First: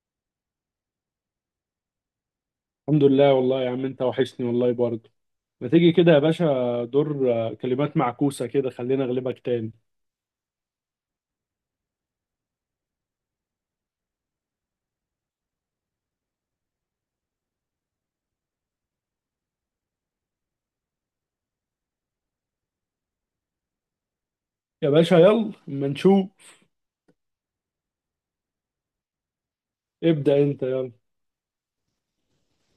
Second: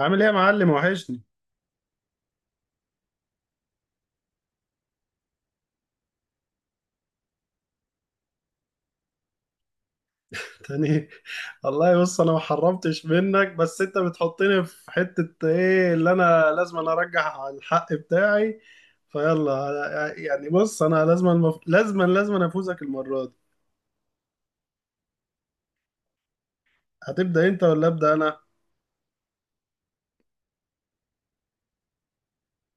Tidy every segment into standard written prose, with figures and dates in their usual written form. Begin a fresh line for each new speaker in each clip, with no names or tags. عامل ايه يا معلم؟ وحشني.
الحمد لله والله يا عم انت وحشني والله برضه. ما تيجي كده يا باشا دور، كلمات معكوسة كده خلينا اغلبك تاني.
تاني. والله بص انا ما حرمتش منك، بس انت بتحطني في حتة ايه؟ اللي انا لازم أنا ارجع الحق بتاعي. فيلا يعني، بص انا لازم لازم أنا افوزك المرة دي.
يا باشا يلا اما نشوف.
هتبدأ انت ولا ابدأ انا؟
ابدأ انت يلا.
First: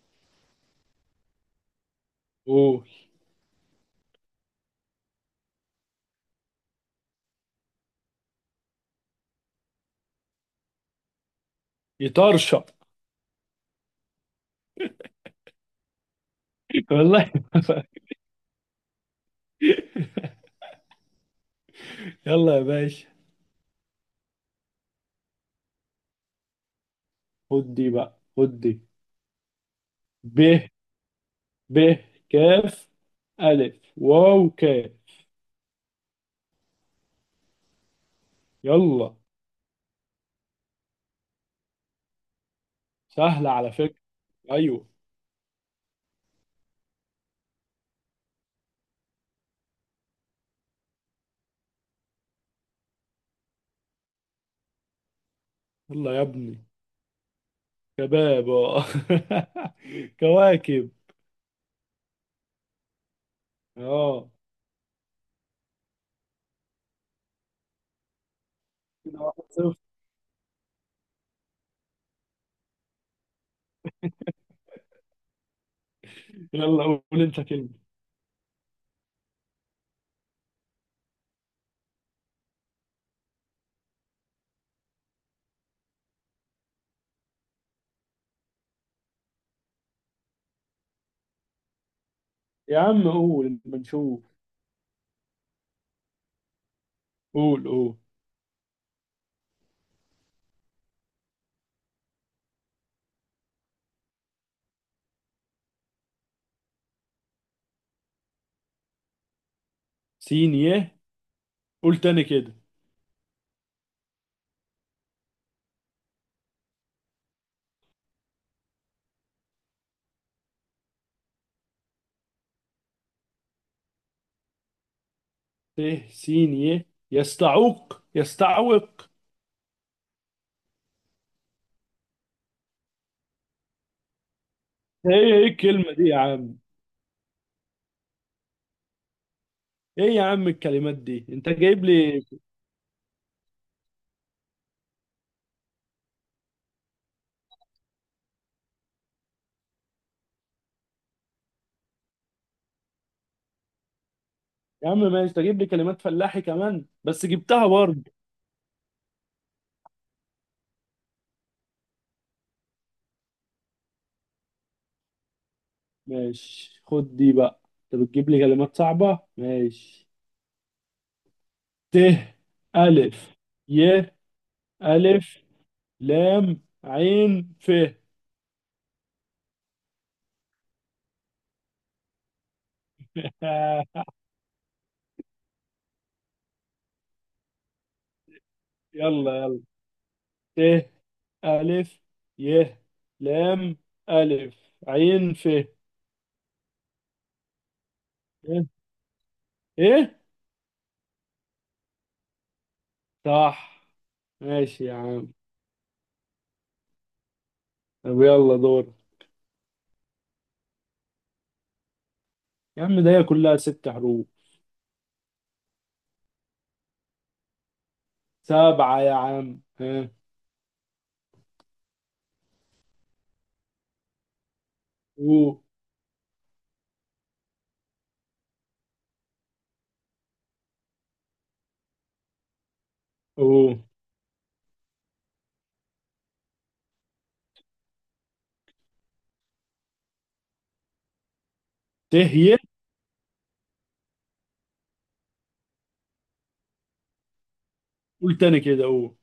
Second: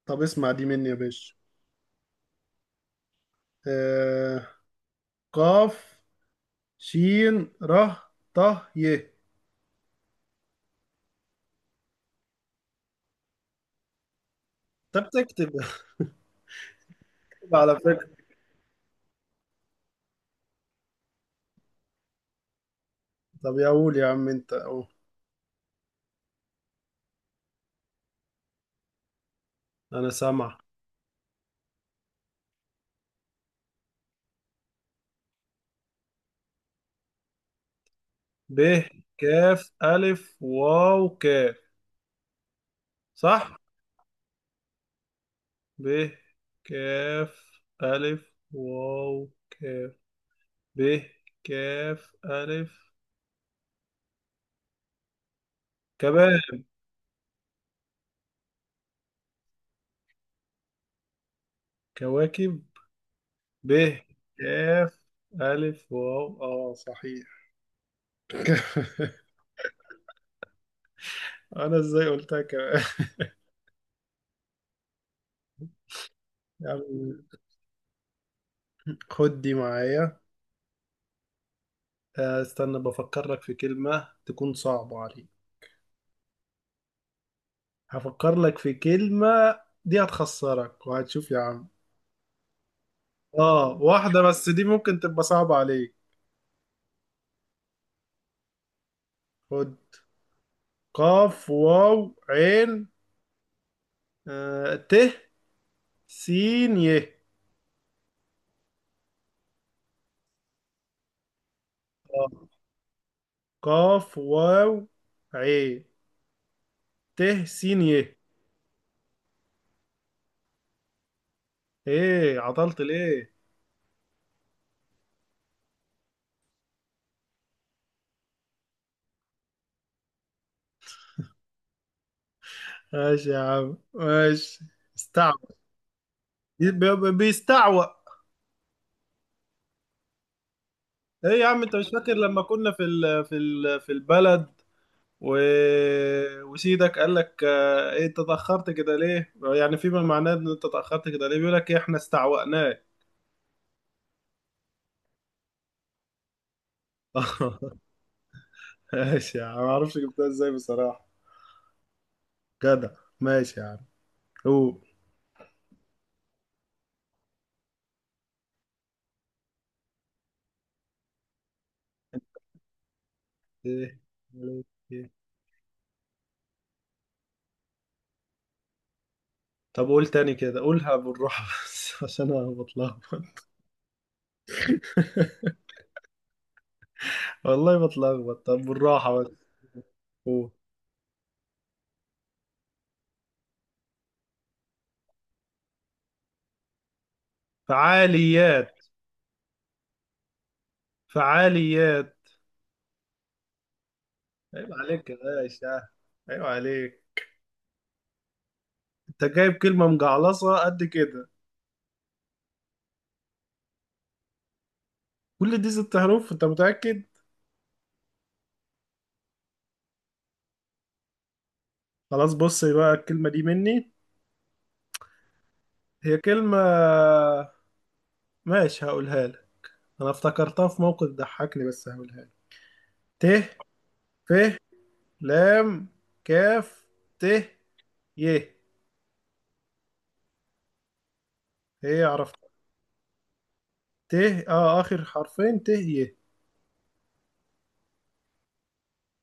طب اسمع دي مني يا باشا.
قول.
آه... قاف، شين، ره، طه، ي.
يطرشق.
انت بتكتب؟
والله.
على فكرة.
يلا يا باشا،
طب يا قول يا عم انت اهو.
خد دي بقى، خد دي.
انا
ب،
سامع.
ب، كاف، ألف، واو، كاف.
ب،
يلا.
كاف، ألف، واو، كاف.
سهلة
صح.
على فكرة. ايوه.
ب، كاف، ألف، واو، كاف. ب، كاف، ألف.
يلا يا
كباب.
ابني. شباب. كواكب،
كواكب. ب،
اه.
كاف، ألف، واو، اه صحيح.
كده 1-0.
أنا ازاي قلتها كمان؟
يلا
يعني
قول انت كلمة.
خد دي معايا. استنى بفكر لك في كلمة تكون صعبة عليك. هفكر لك في كلمة، دي هتخسرك وهتشوف يا عم.
يا عم قول
اه،
ما
واحدة
نشوف.
بس دي ممكن تبقى صعبة عليك.
قول، قول.
خد، قاف، واو، عين، ت، سين، ي.
سين يه. قول تاني
آه،
كده.
قاف، واو، عين، ت، سين، ي. ايه؟ عطلت ليه؟
ت، سين يه. يستعوق، يستعوق.
ماشي يا عم، ماشي.
ايه ايه
استعوى.
الكلمة دي يا عم؟
بيستعوى.
ايه يا عم الكلمات دي
ايه يا
انت
عم، انت
جايب
مش فاكر
لي؟
لما كنا في البلد و... وسيدك قال لك، ايه انت اتاخرت كده ليه؟ يعني فيما معناه ان انت اتاخرت كده ليه؟ بيقول لك، إيه، احنا استعوأناه.
يا عم ماشي، تجيب لي كلمات فلاحي كمان، بس جبتها برضه.
ماشي يا عم، ما اعرفش جبتها ازاي بصراحة. جدع. ماشي يا عم. قول.
ماشي خد دي بقى. انت بتجيب لي كلمات صعبة ماشي. ت،
انت؟
ألف،
إيه؟
ي،
عليك؟ إيه؟
ألف، لام، عين، ف.
طب قول تاني كده، قولها بالراحة بس عشان أنا بتلخبط. والله بتلخبط، طب بالراحة بس.
يلا يلا.
قول.
ت، ألف، ي، لام، ألف، عين، ف إيه؟
فعاليات.
إيه؟
فعاليات.
صح.
عيب
ماشي يا
عليك يا
عم.
باشا، عيب عليك.
طب يلا دور.
أنت جايب كلمة مجعلصة قد كده.
يا عم ده هي كلها ست حروف.
كل دي ست حروف؟ أنت متأكد؟
سبعة يا عم ها.
خلاص بص بقى، الكلمة دي مني.
أو.
هي كلمة، ماشي هقولها لك. أنا افتكرتها في موقف ضحكني، بس هقولها لك. ت،
أو.
ف، لام، كاف، ت، ي. هي
ت،
عرفت.
ي.
ت، اه اخر حرفين، ت، ي.
قول تاني كده. أو،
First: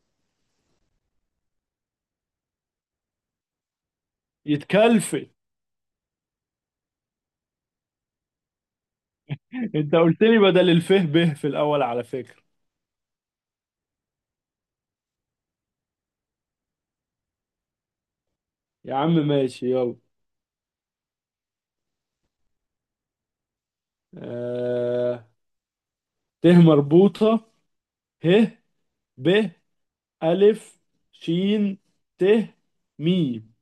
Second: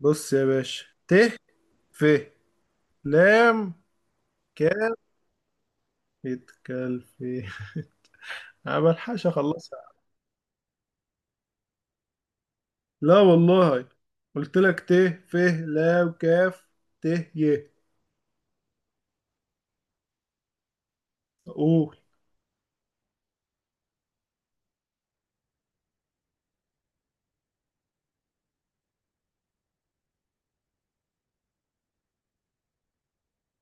بص يا باشا، ت، ف، لام، كاف.
يتكلفت.
يتكل في انا بلحقش اخلصها.
أنت قلت لي بدل الف ب في الأول على فكرة.
لا والله، قلت لك ت، ف، لام، كاف، ت، ي.
يا عم ماشي يلا.
قول.
آه... ت مربوطة، ه، ب، ألف، شين، ت، ميم.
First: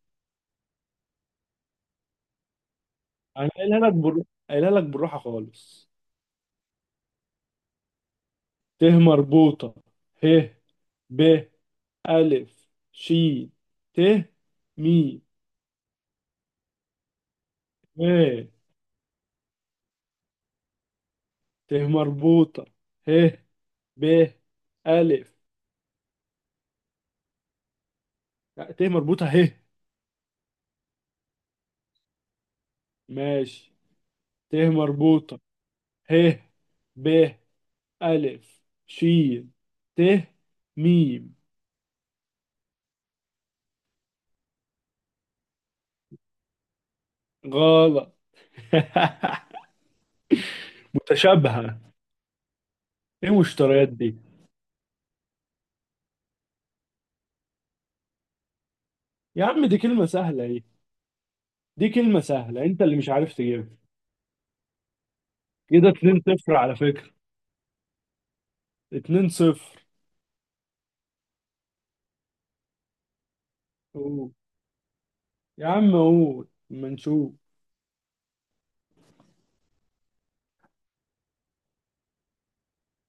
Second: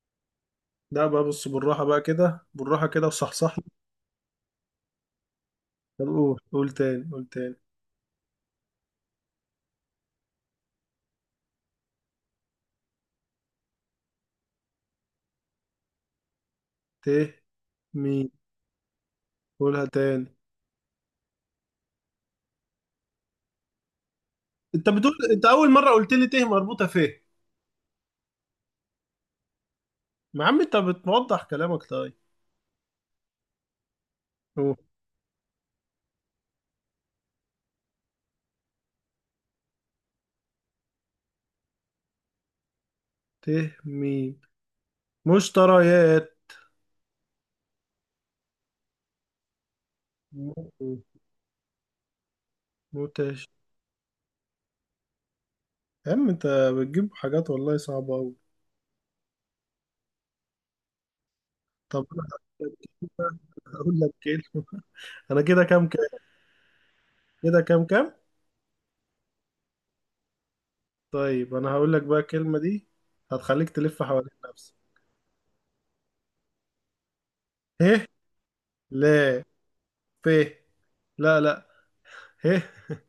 لا بقى، بص بالراحة بقى كده، بالراحة كده
انا
وصحصح لي.
قايلها لك بر... قايلها لك بالراحه خالص.
طب قول قول تاني، قول تاني.
ت مربوطه، ه، ب، الف، ش، ت، مي،
ت، مين؟
م.
قولها تاني.
ت مربوطه، ه، ب،
انت بتقول
الف.
انت اول مرة قلت لي ت مربوطة ف.
لا، ت مربوطه، ه.
ما عم انت بتوضح كلامك، طيب.
ماشي. ت مربوطه، ه، ب، الف، ش، ت، ميم.
متهمين. مشتريات.
غلط.
م-
متشابهه. ايه
متش
المشتريات دي؟
يا عم انت بتجيب حاجات والله صعبة أوي.
يا عم دي كلمه سهله اهي. دي
طب
كلمه
انا
سهله، انت اللي مش عارف تجيبها.
هقول لك كلمة. انا كده
كده
كام كام؟
2-0 على فكرة.
كده كام كام؟
2-0.
طيب انا هقول لك بقى الكلمة دي، هتخليك تلف
اوه.
حوالين نفسك.
يا عم قول اما نشوف.
ه، لا، ف، لا، لا، ه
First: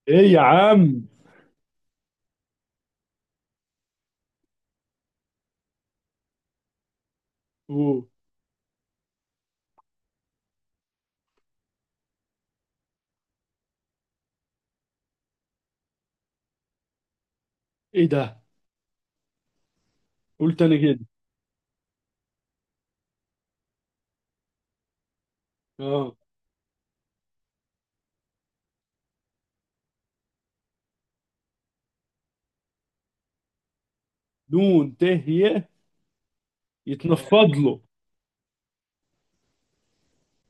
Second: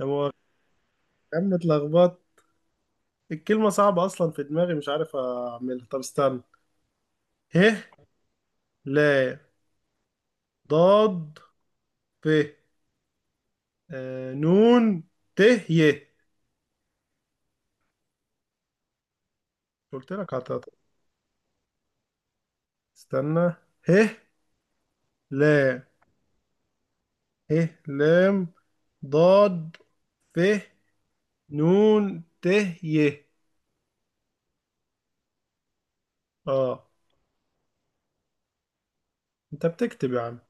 يا
ايه يا
مؤاخذة.
عم؟
يا عم اتلخبطت، الكلمة صعبة أصلا، في دماغي مش عارف أعملها. طب استنى. ه،
اوه.
لا، ضاد، ف، نون، ت، ي.
ايه ده؟
قلت لك
قول
هتقطع.
تاني كده.
استنى. ه، لا،
اه.
ه، لام، ضاد، ف، نون، ت، ي.
دون، ت، ي.
اه.
يتنفض له.
انت بتكتب يا عم؟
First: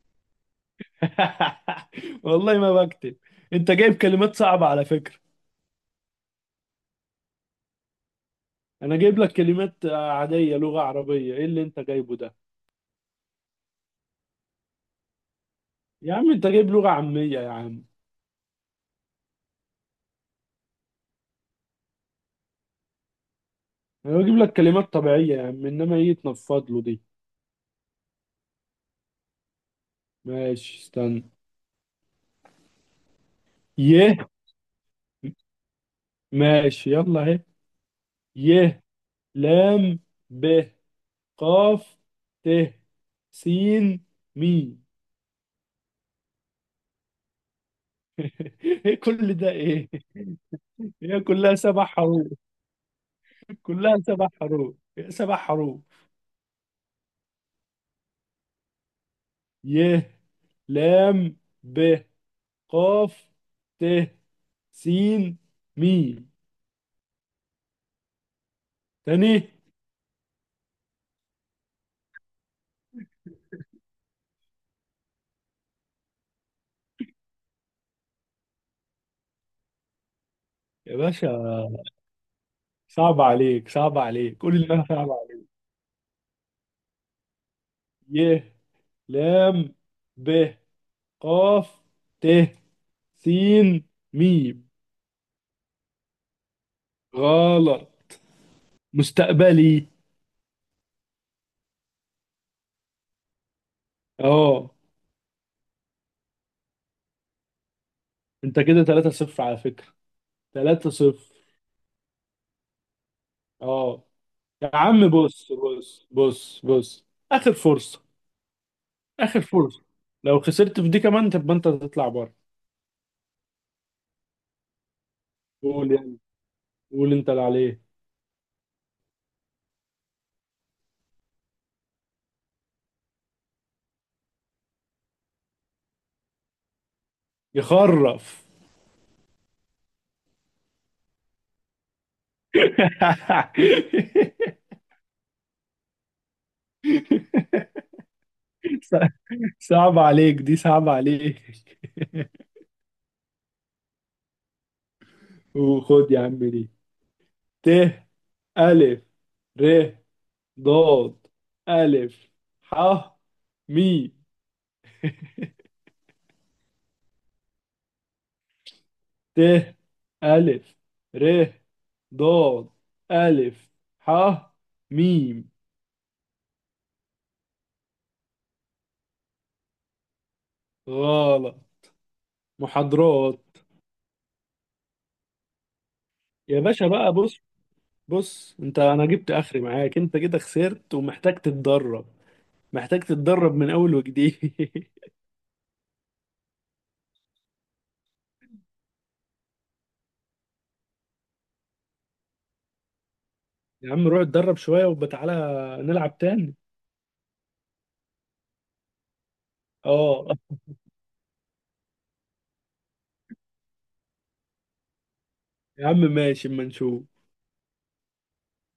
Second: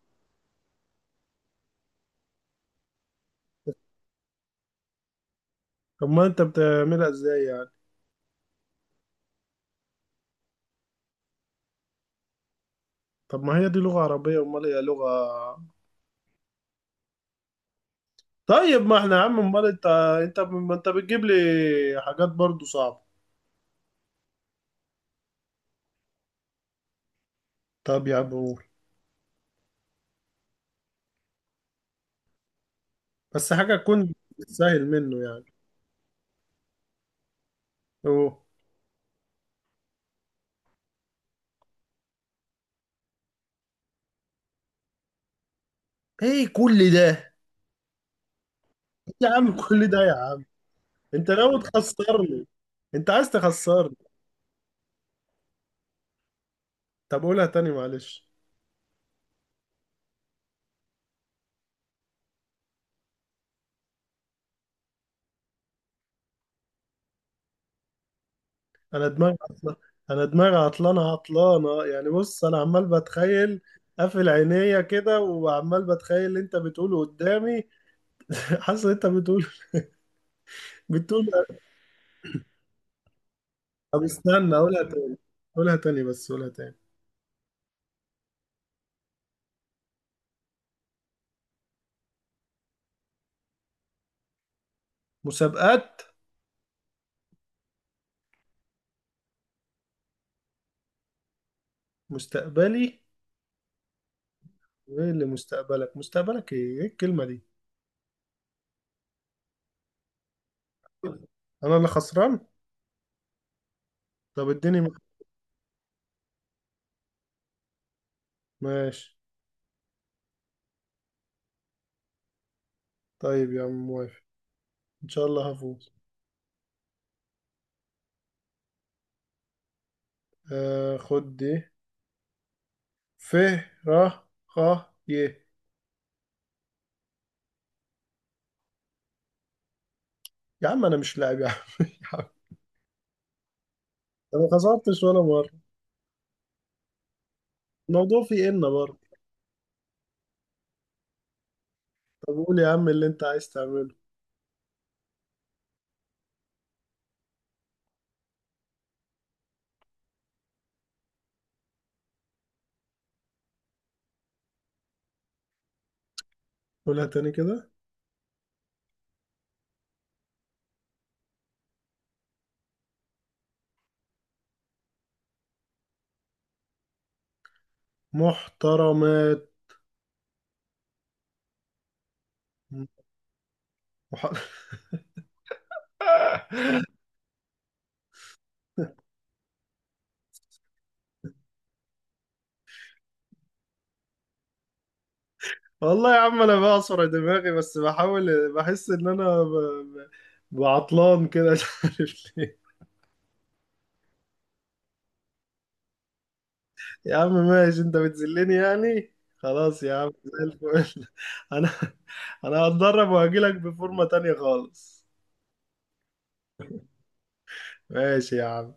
والله ما بكتب. انت جايب كلمات صعبة على فكرة.
طب ما انت بتعملها ازاي يعني؟
انا جايب لك كلمات عادية، لغة عربية، ايه اللي انت جايبه ده؟
طب ما هي دي لغة عربية، امال هي لغة؟
يا عم انت جايب لغة عامية يا عم.
طيب ما احنا يا عم، امال انت؟ انت ما انت بتجيب لي حاجات برضو صعبة.
انا بجيب لك كلمات طبيعية يا عم، انما ايه يتنفض له دي؟
طب يا عم قول،
ماشي استنى.
بس حاجة تكون
ي.
سهل منه يعني.
ماشي يلا اهي.
اوه.
ي، لام، ب، قاف، ت، سين، ميم.
ايه كل ده؟
ايه
إيه
كل
يا
ده
عم كل
ايه؟
ده يا عم؟
هي
انت
كلها
ناوي
سبع حروف.
تخسرني؟ انت عايز تخسرني؟
كلها سبع حروف. سبع حروف.
طب قولها تاني معلش.
ي، لام، ب، قاف، ت، سين، ميم.
انا
تاني.
دماغي عطلانه. انا دماغي عطلانه عطلانه، يعني بص انا عمال بتخيل، قافل عينيا كده وعمال بتخيل اللي انت بتقوله قدامي. حاسس ان انت بتقول،
يا
بتقول.
باشا صعب عليك، صعب
طب
عليك،
استنى،
كل اللي
قولها
انا صعب
تاني،
عليك.
قولها تاني بس، قولها تاني.
ي، لام، ب، قاف، ت، سين، ميم.
مسابقات.
غلط. مستقبلي.
مستقبلي.
اه.
وايه اللي مستقبلك؟ مستقبلك ايه؟ ايه الكلمة دي؟
انت كده 3-0 على فكرة. 3-0.
انا اللي خسران.
اه.
طب
يا
اديني
عم بص بص بص بص، اخر فرصة،
ماشي.
اخر فرصة. لو خسرت في دي كمان تبقى انت تطلع بره.
طيب يا عم موافق، ان شاء الله هفوز.
قول يعني. قول انت اللي عليه.
خد دي. ف، ر، خ، ي.
يخرف.
يا عم انا مش لاعب يا عم يا عم انا ما خسرتش ولا مره، الموضوع فيه ان برضه.
صع- صعب عليك دي، صعب عليك.
طب قول يا عم اللي انت عايز تعمله.
وخد يا عم دي. ت، ألف، ر، ضاد، ألف، ح، مي.
قولها تاني كده.
ت، ألف، ر، ضاد، ألف، ح، ميم.
محترمات.
غلط. محاضرات.
مح...
يا باشا بقى بص. بص انت، انا جبت اخري معاك، انت كده خسرت ومحتاج تتدرب. محتاج تتدرب من اول وجديد.
والله يا عم انا بعصر دماغي، بس بحاول بحس ان انا بعطلان كده مش عارف ليه.
يا عم روح اتدرب شوية وبتعالى نلعب تاني.
يا عم ماشي، انت بتذلني يعني، خلاص يا عم
اه.
زي الفل. انا انا هتدرب وهجيلك بفورمة تانية خالص.
يا عم ماشي اما نشوف.
ماشي يا عم.